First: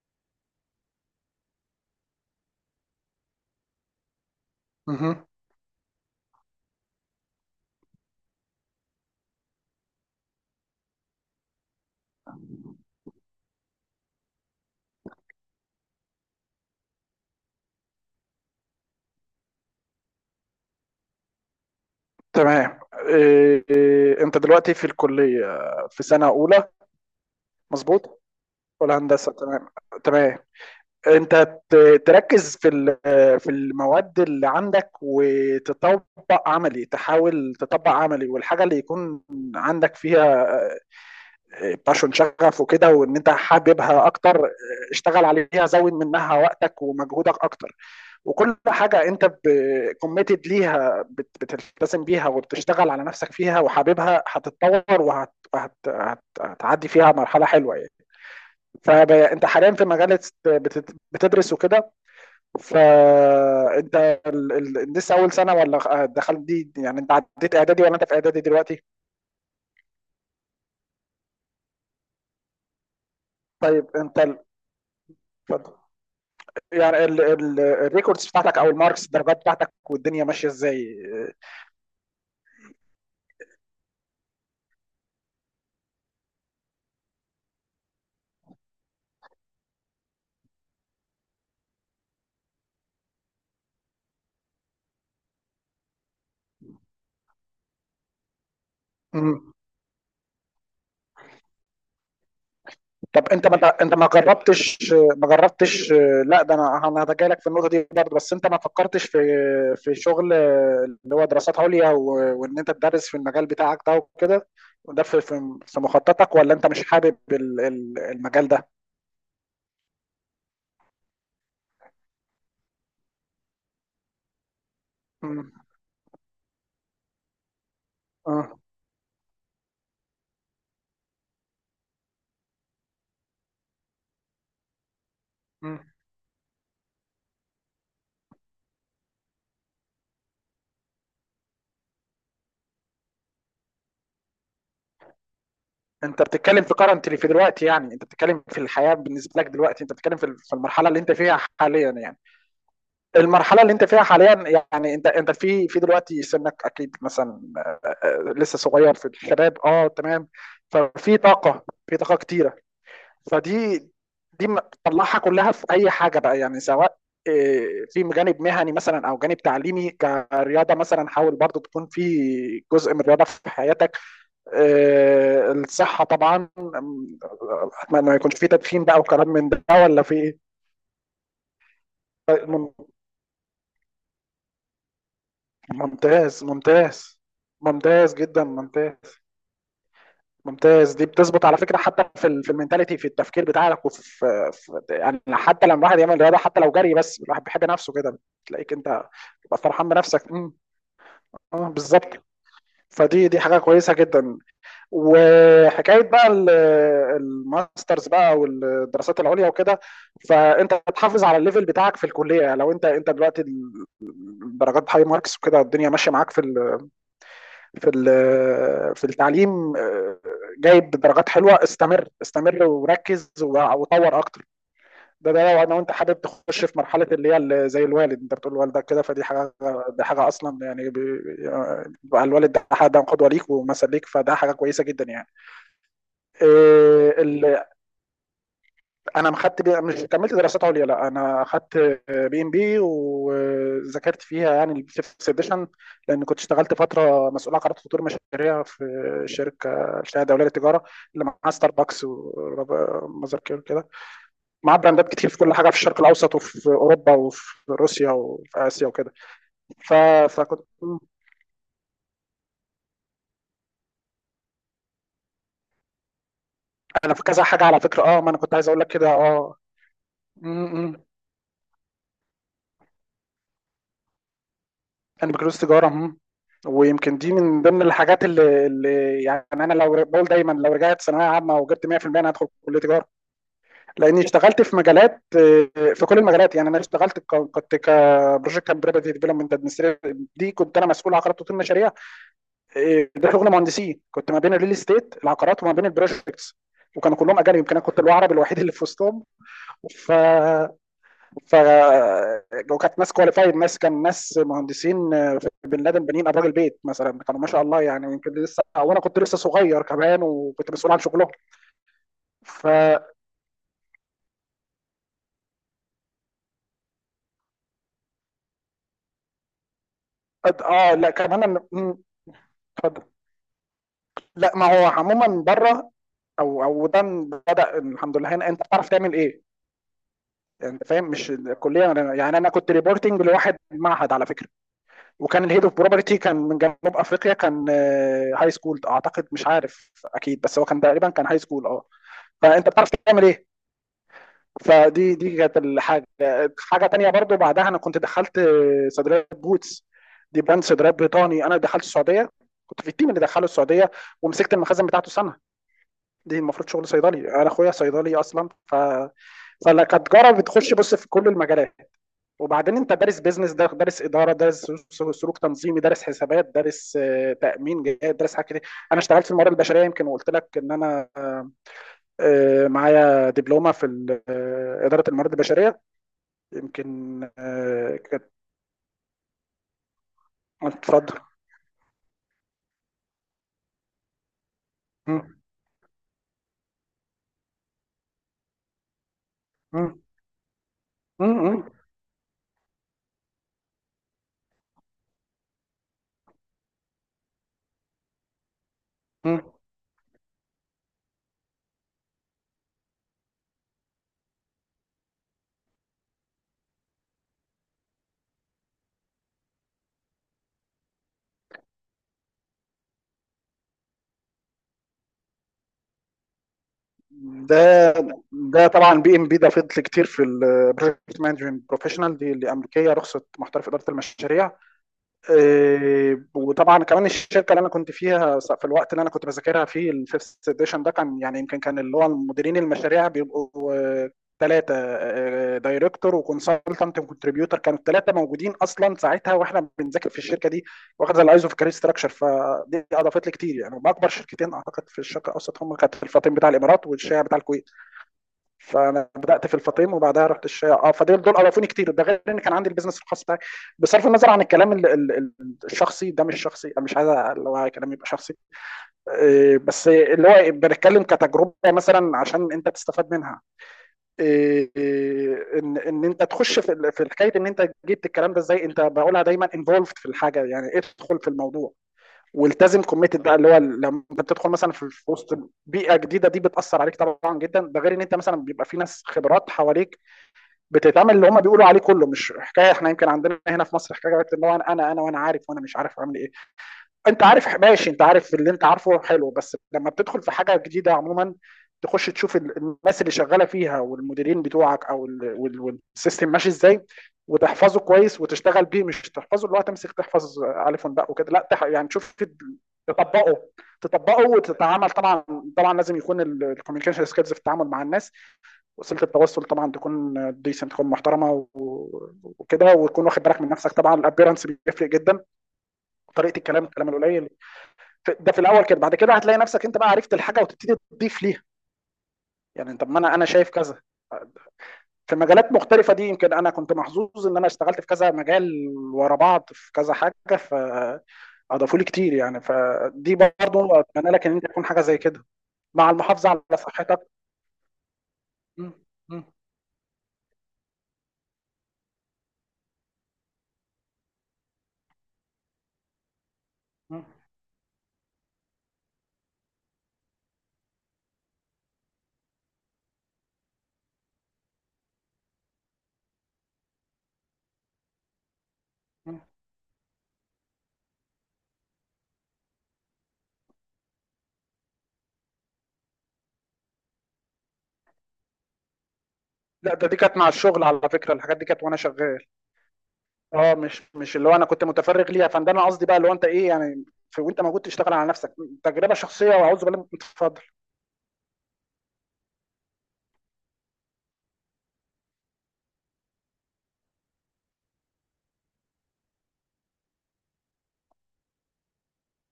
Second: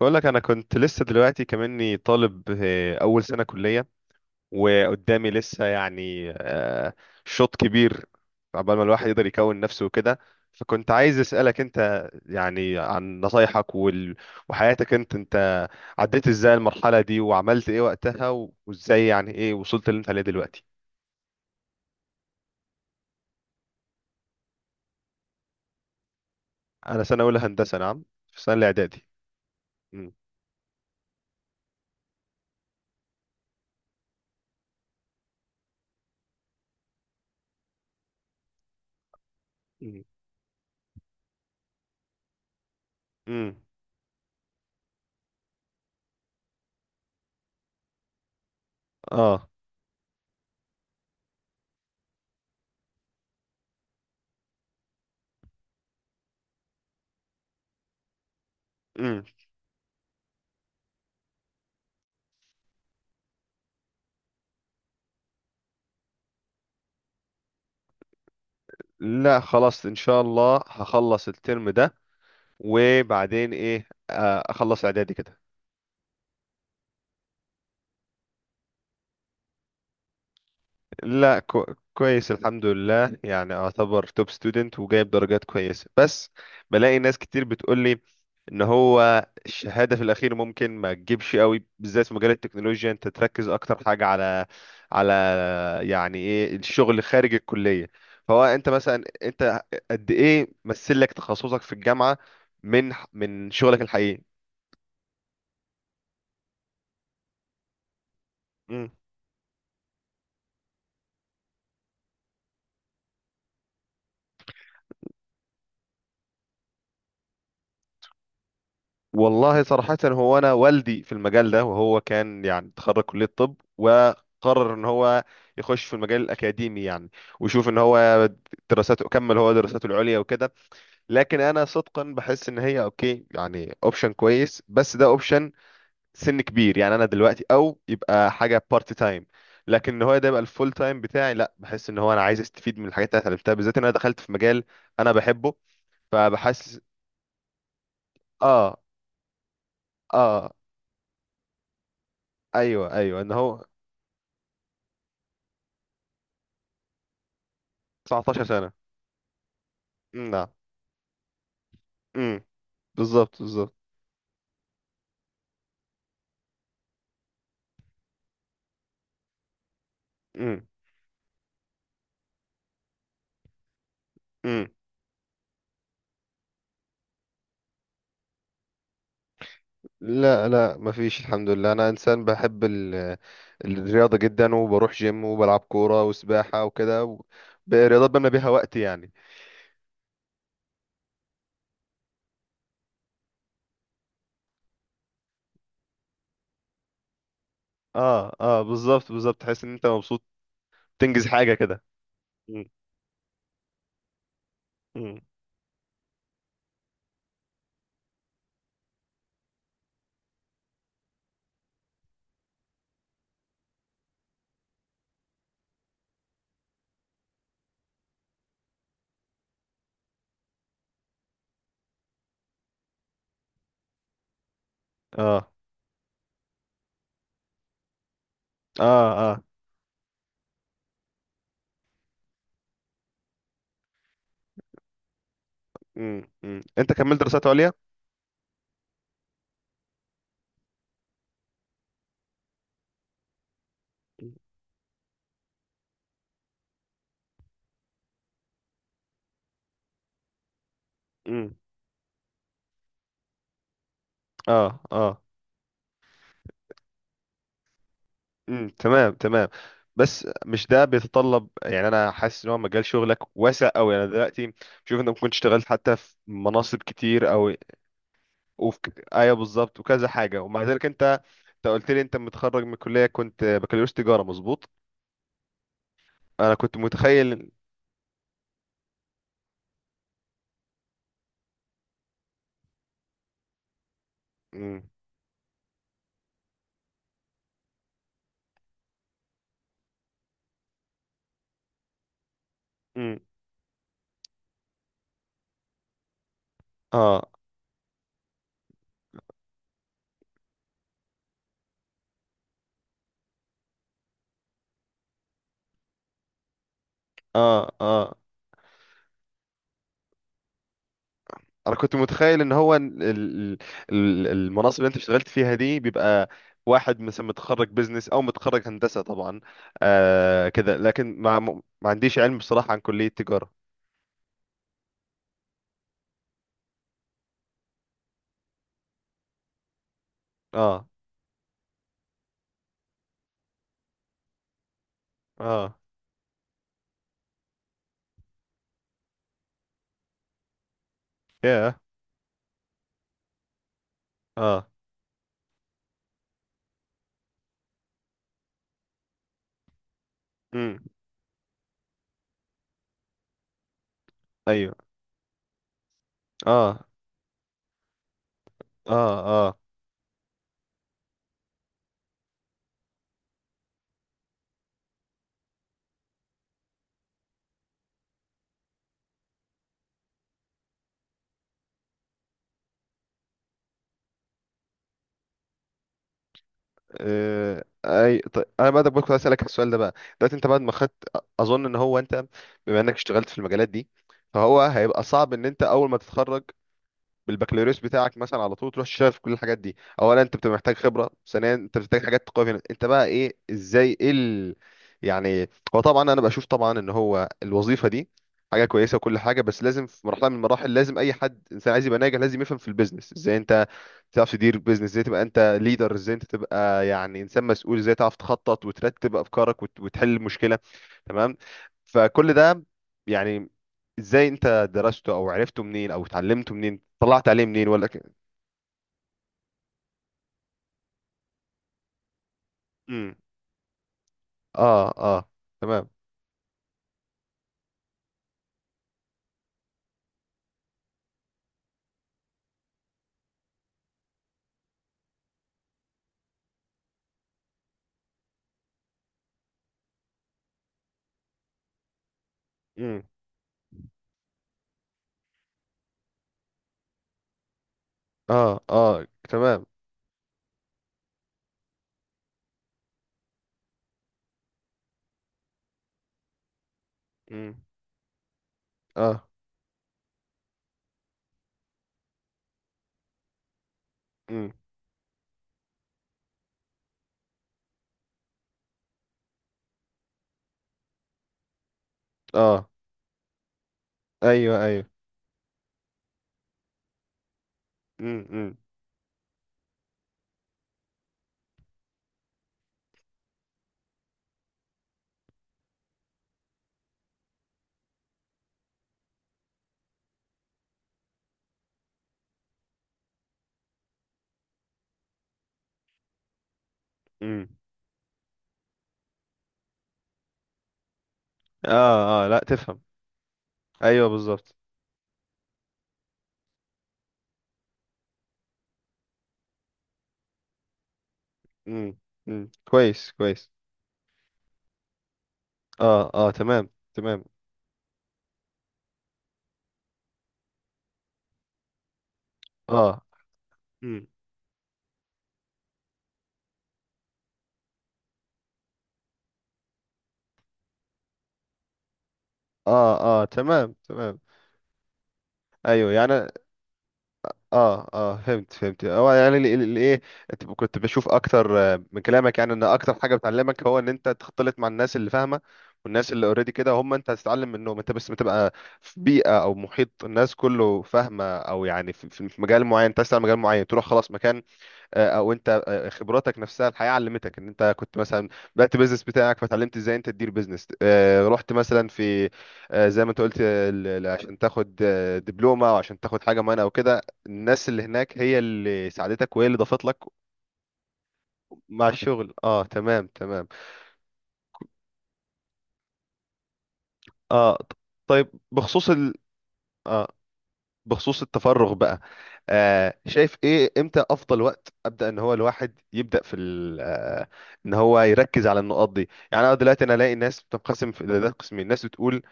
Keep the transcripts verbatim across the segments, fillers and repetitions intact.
بقول لك انا كنت لسه دلوقتي كمني طالب، آه، اول سنه كليه، مهم. وقدامي لسه يعني آه، شوط كبير، عقبال ما الواحد يقدر يكون نفسه وكده. فكنت عايز اسالك انت يعني عن نصايحك وال... وحياتك انت انت عديت ازاي المرحله دي وعملت ايه وقتها و- وازاي يعني ايه وصلت اللي انت عليه دلوقتي؟ تمام. إيه إيه، انت دلوقتي في الكلية، في سنة أولى؟ انا سنه اولى هندسه، نعم. مظبوط، في سنه ولا الاعدادي. هندسة؟ تمام. مم. تمام. انت ت- تركز في ال- في المواد اللي عندك، وتطبق عملي، تحاول تطبق عملي، والحاجة اللي يكون عندك مم. فيها باشون، شغف وكده، وان انت مم. حاببها اكتر، اشتغل عليها، زود منها وقتك ومجهودك اكتر. وكل حاجه انت اه. كوميتد ليها، بت- بتلتزم بيها وبتشتغل على نفسك فيها وحاببها، هتتطور، وهت وهت- هت- هتعدي فيها مرحله حلوه يعني. مم. فانت حاليا في مجال بتت- بتدرس وكده. فانت ال- ال- لسه اول سنه، ولا دخلت دي؟ يعني انت عديت اعدادي، ولا انت في اعدادي دلوقتي؟ لا، خلاص ان شاء الله هخلص الترم ده، وبعدين ايه طيب، انت ال- آه، اخلص اعدادي كده. اتفضل. يعني الريكوردز بتاعتك او الماركس، الدرجات بتاعتك، والدنيا ماشيه ازاي؟ لا، كو كويس الحمد لله، يعني اعتبر توب ستودنت وجايب درجات كويسة. بس بلاقي ناس كتير بتقول لي ان هو الشهادة في الاخير ممكن ما تجيبش قوي، بالذات في مجال التكنولوجيا انت تركز اكتر حاجة على على يعني ايه الشغل خارج الكلية. فهو انت مثلا، مم. انت قد ايه مثل لك تخصصك في الجامعة من طب انت من ما شغلك انت ما الحقيقي؟ جربتش ما جربتش؟ لا، ده انا انا هتجاهلك لك في النقطه دي برضه. بس انت ما فكرتش في في شغل اللي هو دراسات عليا، و- وان انت تدرس في المجال بتاعك ده وكده؟ وده في في في مخططك، ولا انت مش حابب ال- ال- المجال ده؟ والله صراحة، هو أنا والدي في المجال ده، وهو كان يعني تخرج كلية طب وقرر إن هو مم. يخش في المجال الأكاديمي يعني، ويشوف إن هو اه دراساته، كمل هو دراساته العليا وكده. لكن أنا صدقا بحس إن هي أوكي، يعني أوبشن كويس، بس ده أوبشن مم. سن كبير، يعني أنا دلوقتي أو يبقى حاجة بارت تايم. لكن إن هو ده يبقى الفول تايم بتاعي، لا، بحس إن هو أنا عايز أستفيد من الحاجات اللي أنا اتعلمتها، بالذات إن أنا دخلت في مجال أنا بحبه. انت بتتكلم في فبحس. كرنتلي، في دلوقتي، يعني انت بتتكلم في آه. الحياه بالنسبه لك دلوقتي، انت بتتكلم في ال- آه. في المرحله اللي انت فيها حاليا يعني. ايوه ايوه، ان المرحلة هو اللي أنت فيها حاليًا، يعني أنت أنت في في دلوقتي، سنك أكيد مثلًا آآ، آآ، 19 لسه سنة. صغير، في الشباب، آه، تمام. مم، نعم. ففي طاقة، في طاقة مم. كتيرة. بالظبط بالظبط. فدي دي م طلّعها كلها في أي حاجة بقى، يعني سواء آآ، في جانب مهني مثلًا، أو جانب تعليمي، مم. كرياضة مثلًا، حاول برضه تكون في جزء من الرياضة في حياتك. مم. آآ، الصحة طبعًا. آمم، أتمنى ما يكونش في تدخين بقى وكلام من ده، والّا في لا إيه؟ لا، مفيش الحمد لله، انا انسان بحب ال... الرياضة جدا، وبروح جيم وبلعب كورة ممتاز، وسباحة ممتاز، وكده و... برياضات ممتاز بنا جدا، بيها وقت ممتاز، يعني. ممتاز. دي بتظبط على فكره، حتى في ال- في المينتاليتي، في التفكير بتاعك، وفي في يعني حتى لما الواحد يعمل رياضه، حتى لو جري بس، الواحد بيحب نفسه كده. اه اه، تلاقيك انت بالظبط بالظبط، تبقى تحس ان انت فرحان مبسوط، بنفسك. امم، تنجز حاجة اه، كده. بالظبط. مم. فدي دي حاجه كويسه جدا. مم. وحكايه بقى ال- الماسترز بقى والدراسات العليا وكده. فانت تحافظ على الليفل بتاعك في الكليه. لو انت انت دلوقتي ال- درجات هاي ماركس وكده، الدنيا ماشيه معاك في ال في ال- في التعليم، آه، جايب درجات حلوه، استمر، استمر، وركز، و- وطور اكتر. ده، اه. ده لو انا وانت حابب تخش في مرحله اللي هي ال- زي الوالد، انت بتقول لوالدك كده، اه فدي اه. حاجه، دي حاجه اصلا يعني بي- بقى الوالد ده حد قدوه ليك ومثل ليك، فده حاجه كويسه جدا. مم. مم. انت كملت يعني دراسات عليا؟ انا ما خدت بي... مش كملت دراسات عليا، لا، انا خدت بي ام بي، وذاكرت مم. فيها يعني الفيفث سيديشن، لان كنت اشتغلت فتره مسؤول عن قرارات وتطوير مشاريع في شركه الشهاده الدوليه للتجاره، اللي معاها مم. ستاربكس وماذر كير كده، معاه اه براندات اه. كتير في كل حاجه، في الشرق الاوسط وفي اوروبا وفي روسيا وفي امم، اسيا تمام وكده. تمام. ف... بس فكنت مش ده بيتطلب يعني، انا حاسس ان هو مجال شغلك واسع قوي، انا دلوقتي بشوف انت ممكن تشتغل حتى في مناصب انا في كتير كذا او حاجه على فكره. اه ما انا كنت عايز وفي اقول لك كده. ك- ايوه بالظبط، وكذا حاجه، ومع ذلك اه، انت انت قلت لي انت متخرج من الكليه، كنت بكالوريوس تجاره مظبوط. انا بكالوريوس تجاره. هم. انا كنت ويمكن دي متخيل. من ضمن الحاجات اللي, اللي، يعني انا لو ر- بقول دايما، لو رجعت ثانويه عامه وجبت مية في المية، انا هدخل كليه تجاره، لاني اشتغلت في امم، مجالات، آه، في كل المجالات يعني. انا اشتغلت ك- كنت كبروجكت اند بروبرتي ديفلوبمنت ادمنستريتور، دي كنت انا مسؤول عقارات وتطوير مشاريع، آه، امم. ده شغل مهندسين. كنت ما بين الريل استيت، العقارات، وما بين البروجكتس. وكانوا اه كلهم اجانب، يمكن انا كنت العربي الوحيد اللي في وسطهم. ف ف وكانت ناس كواليفايد، ناس كان ناس مهندسين، آه، في بن لادن، بنين ابراج البيت مثلا، كانوا ما شاء اه الله يعني، اه. يمكن لسه، وانا كنت لسه صغير كمان، وكنت مسؤول عن شغلهم. انا كنت متخيل ان ف هو ال- ال- ال- المناصب اللي انت اشتغلت فيها دي بيبقى واحد مثلا متخرج بزنس او متخرج هندسة طبعا، آه كده، اه لا لكن ما كمان أنا- ما مم، عنديش علم بصراحة عن اتفضل. كلية تجارة. لا، ما هو عموما بره، او او ده بدا، الحمد لله. هنا انت بتعرف تعمل ايه، انت اه فاهم؟ مش الكليه. أنا- يعني انا كنت ريبورتنج لواحد معهد، على فكره، وكان الهيد اوف اه. بروبرتي كان من جنوب افريقيا، كان هاي سكول اعتقد، مش عارف اكيد، بس هو كان تقريبا كان هاي سكول، يا. اه. فانت بتعرف تعمل ايه. اه. فدي دي كانت الحاجه. حاجه تانية برضو بعدها، انا كنت دخلت صيدليه بوتس، دي براند امم. صيدليات بريطاني. انا دخلت السعوديه، كنت في التيم اللي دخله السعوديه، ومسكت ايوه. المخازن بتاعته سنه. دي المفروض اه شغل صيدلي، انا اخويا صيدلي اصلا. ف... اه اه. فكتجاره بتخش بص في كل المجالات. وبعدين انت دارس بيزنس، دارس اداره، دارس سلوك تنظيمي، دارس حسابات، دارس آه، تامين جهات، دارس حاجات كتير. انا اشتغلت في الموارد البشريه يمكن، وقلت لك ان انا آه، آه، معايا دبلومه في ال- آه، اداره الموارد البشريه، يمكن آه، آه، اي كانت. طيب، انا بقى كنت عايز اسالك السؤال ده بقى، دلوقتي انت بعد ما خدت، اتفضل. اظن ان هو انت بما انك اشتغلت في المجالات دي، فهو هيبقى صعب مم، ان انت اول ما تتخرج بالبكالوريوس بتاعك مثلا على طول تروح تشتغل في كل الحاجات دي. مم، اولا انت بتبقى محتاج خبره، مم، ثانيا مم، انت بتحتاج حاجات تقوي فيها انت بقى ايه، ازاي ايه ال... يعني. هو طبعا انا بشوف طبعا ان هو الوظيفه دي حاجه كويسه وكل حاجه، مم. بس لازم في مرحله من المراحل لازم اي حد انسان عايز يبقى ناجح لازم يفهم في البيزنس، ازاي انت تعرف تدير بيزنس، ازاي تبقى انت ليدر، ازاي انت تبقى يعني انسان مسؤول، ازاي تعرف تخطط وترتب افكارك وت- وتحل المشكله. تمام. فكل ده يعني، ازاي انت درسته او عرفته منين او اتعلمته منين طلعت عليه منين ولا ده ك... ده طبعا بي ام بي، ده فضل كتير في البروجكت مانجمنت بروفيشنال، دي اللي امريكيه، امم. رخصه محترف اداره المشاريع. اه اه، تمام. إيه، وطبعا كمان الشركه اللي انا كنت فيها، س- في الوقت اللي انا كنت بذاكرها فيه الفيفث اديشن ده، كان يعني يمكن كان اللي هو مديرين المشاريع بيبقوا ثلاثه: دايركتور وكونسلتنت وكونتريبيوتر، كانوا الثلاثه موجودين اصلا ساعتها واحنا بنذاكر في الشركه دي، واخده الايزو في كارير ستراكشر. فدي امم. اضافت لي كتير يعني. هم اكبر شركتين اعتقد في الشرق الاوسط، هم كانت الفاطم بتاع الامارات والشيعه بتاع الكويت. اه اه، فانا بدات في تمام. الفاطم وبعدها رحت الشيا، اه. فدول دول اضافوني كتير، ده غير ان كان عندي البيزنس الخاص بتاعي، بصرف النظر عن الكلام ال- ال- ال- الشخصي ده. مش شخصي، أنا مش عايز اللي امم. هو كلام يبقى شخصي، اه. إيه، بس اللي هو بنتكلم كتجربه مثلا عشان انت تستفاد منها. امم. إيه، إيه، ان ان انت تخش في ال- في حكايه ان انت جبت الكلام ده ازاي. انت بقولها دايما انفولفد في الحاجه، يعني ادخل في الموضوع اه. والتزم، كوميتد بقى، اللي هو لما بتدخل ايوه مثلا ايوه. في في وسط بيئه جديده، دي بتاثر عليك طبعا جدا، ده غير ان انت امم مثلا امم. بيبقى في ناس خبرات حواليك، بتتعمل اللي هم بيقولوا عليه كله. مش حكايه احنا يمكن عندنا هنا في مصر حكايه اللي هو انا انا انا وانا عارف وانا مش عارف اعمل ايه. انت عارف ماشي، انت عارف اللي انت عارفه، حلو. بس لما بتدخل في حاجه جديده عموما، تخش تشوف ال- الناس اللي شغاله فيها والمديرين بتوعك او ال- وال- والسيستم ماشي ازاي، امم. وتحفظه كويس وتشتغل بيه. مش تحفظه اللي هو تمسك تحفظ الف ونباء وكده، لا، تح- يعني تشوف اه اه، ال- لا، تفهم. تطبقه ايوه تطبقه بالظبط. وتتعامل طبعا. طبعا لازم يكون الكوميونيكيشن سكيلز في التعامل مع الناس، وسيله التواصل طبعا تكون ديسنت، تكون محترمه امم و- امم، وكده، وتكون كويس واخد بالك من كويس. نفسك طبعا، الابيرنس بيفرق جدا، اه اه، طريقه الكلام، تمام الكلام تمام. القليل. في- ده في الاول كده. بعد كده هتلاقي نفسك انت بقى عرفت الحاجه وتبتدي تضيف ليها، يعني طب ما اه. انا انا شايف كذا مم. في مجالات مختلفه دي. يمكن انا كنت محظوظ ان انا اشتغلت في كذا مجال ورا بعض، في كذا حاجه فاضافوا لي كتير يعني. اه فدي اه، تمام برضه اتمنى تمام، لك ان انت تكون حاجه زي كده، مع ايوه يعني. المحافظه على صحتك. اه اه، فهمت م- فهمت، هو م- يعني ال- ال- الايه، انت كنت بشوف اكتر آه، من كلامك يعني ان اكتر حاجه بتعلمك هو ان انت تختلط مع الناس اللي فاهمه، والناس اللي اوريدي كده هم م- انت هتتعلم منهم، انت بس بتبقى في بيئه او محيط الناس كله فاهمه، او يعني في في- في مجال معين انت عايز تعمل مجال معين تروح خلاص مكان. آه، او انت آه، خبراتك نفسها الحياه علمتك ان انت كنت مثلا بدات بيزنس م. بتاعك فتعلمت ازاي انت تدير بيزنس، آه، رحت مثلا في آه، زي ما انت قلت، آه، ال- ال- عشان تاخد آه، دبلومه او عشان تاخد حاجه معينه او كده، الناس اللي هناك هي اللي ساعدتك وهي اللي لا، ضافت ده لك. دي كانت مع الشغل على فكره، الحاجات دي كانت وانا مع شغال. الشغل، اه، تمام تمام. اه، مش مش اللي هو انا كنت متفرغ ليها. فده انا قصدي بقى اللي هو انت ايه يعني، في وانت اه موجود ط- تشتغل على طيب، نفسك، بخصوص تجربه ال شخصيه، واعوذ بالله. اه اتفضل. بخصوص التفرغ بقى، آه شايف ايه، امتى افضل وقت ابدا ان هو الواحد يبدا في ال- آه ان هو يركز على النقاط دي. يعني انا دلوقتي انا الاقي ناس بتنقسم في ده قسمين، ناس بتقول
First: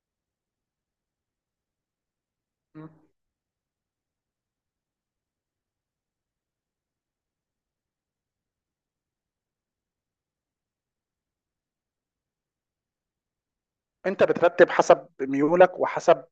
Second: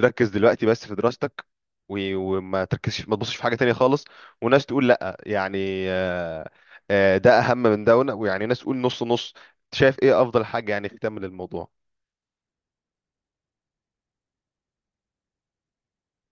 ركز دلوقتي بس في دراستك و- وما م. تركزش ما تبصش في حاجه تانية خالص، وناس تقول لا يعني، آه آه ده اهم من ده ون- ويعني ناس تقول نص نص. شايف ايه افضل حاجه يعني تكمل الموضوع؟ انت بترتب حسب ميولك وحسب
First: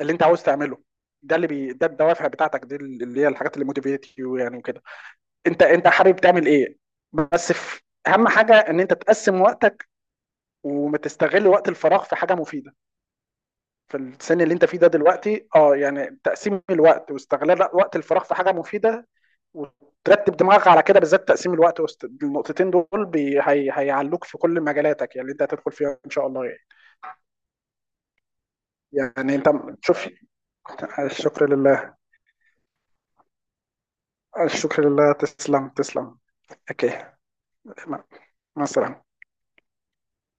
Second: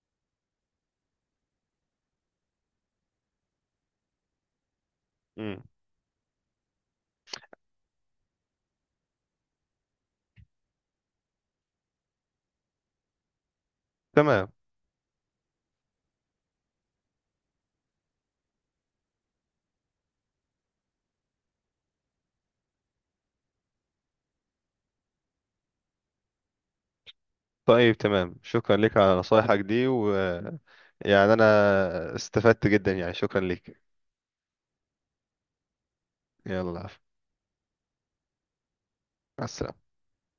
اللي انت عاوز تعمله. ده اللي بي... ده الدوافع بتاعتك، دي اللي هي الحاجات اللي موتيفيت يو يعني وكده. امم، انت انت حابب تعمل ايه؟ بس في اهم حاجه، ان انت تقسم وقتك وتستغل وقت الفراغ في حاجه مفيده، في السن تمام. اللي انت فيه ده دلوقتي، اه. يعني تقسيم الوقت واستغلال وقت الفراغ في حاجه مفيده، وترتب دماغك على كده، بالذات تقسيم الوقت وست... النقطتين دول بي... هي... هيعلوك في كل مجالاتك، يعني اللي انت هتدخل فيها ان شاء الله يعني. طيب، تمام، شكرا لك على يعني انت نصايحك دي شوف. و يعني انا شكرا لله، استفدت جدا، يعني شكرا لك. شكرا لله، تسلم، تسلم. يلا، اوكي. مع مع السلامة. مع السلامة.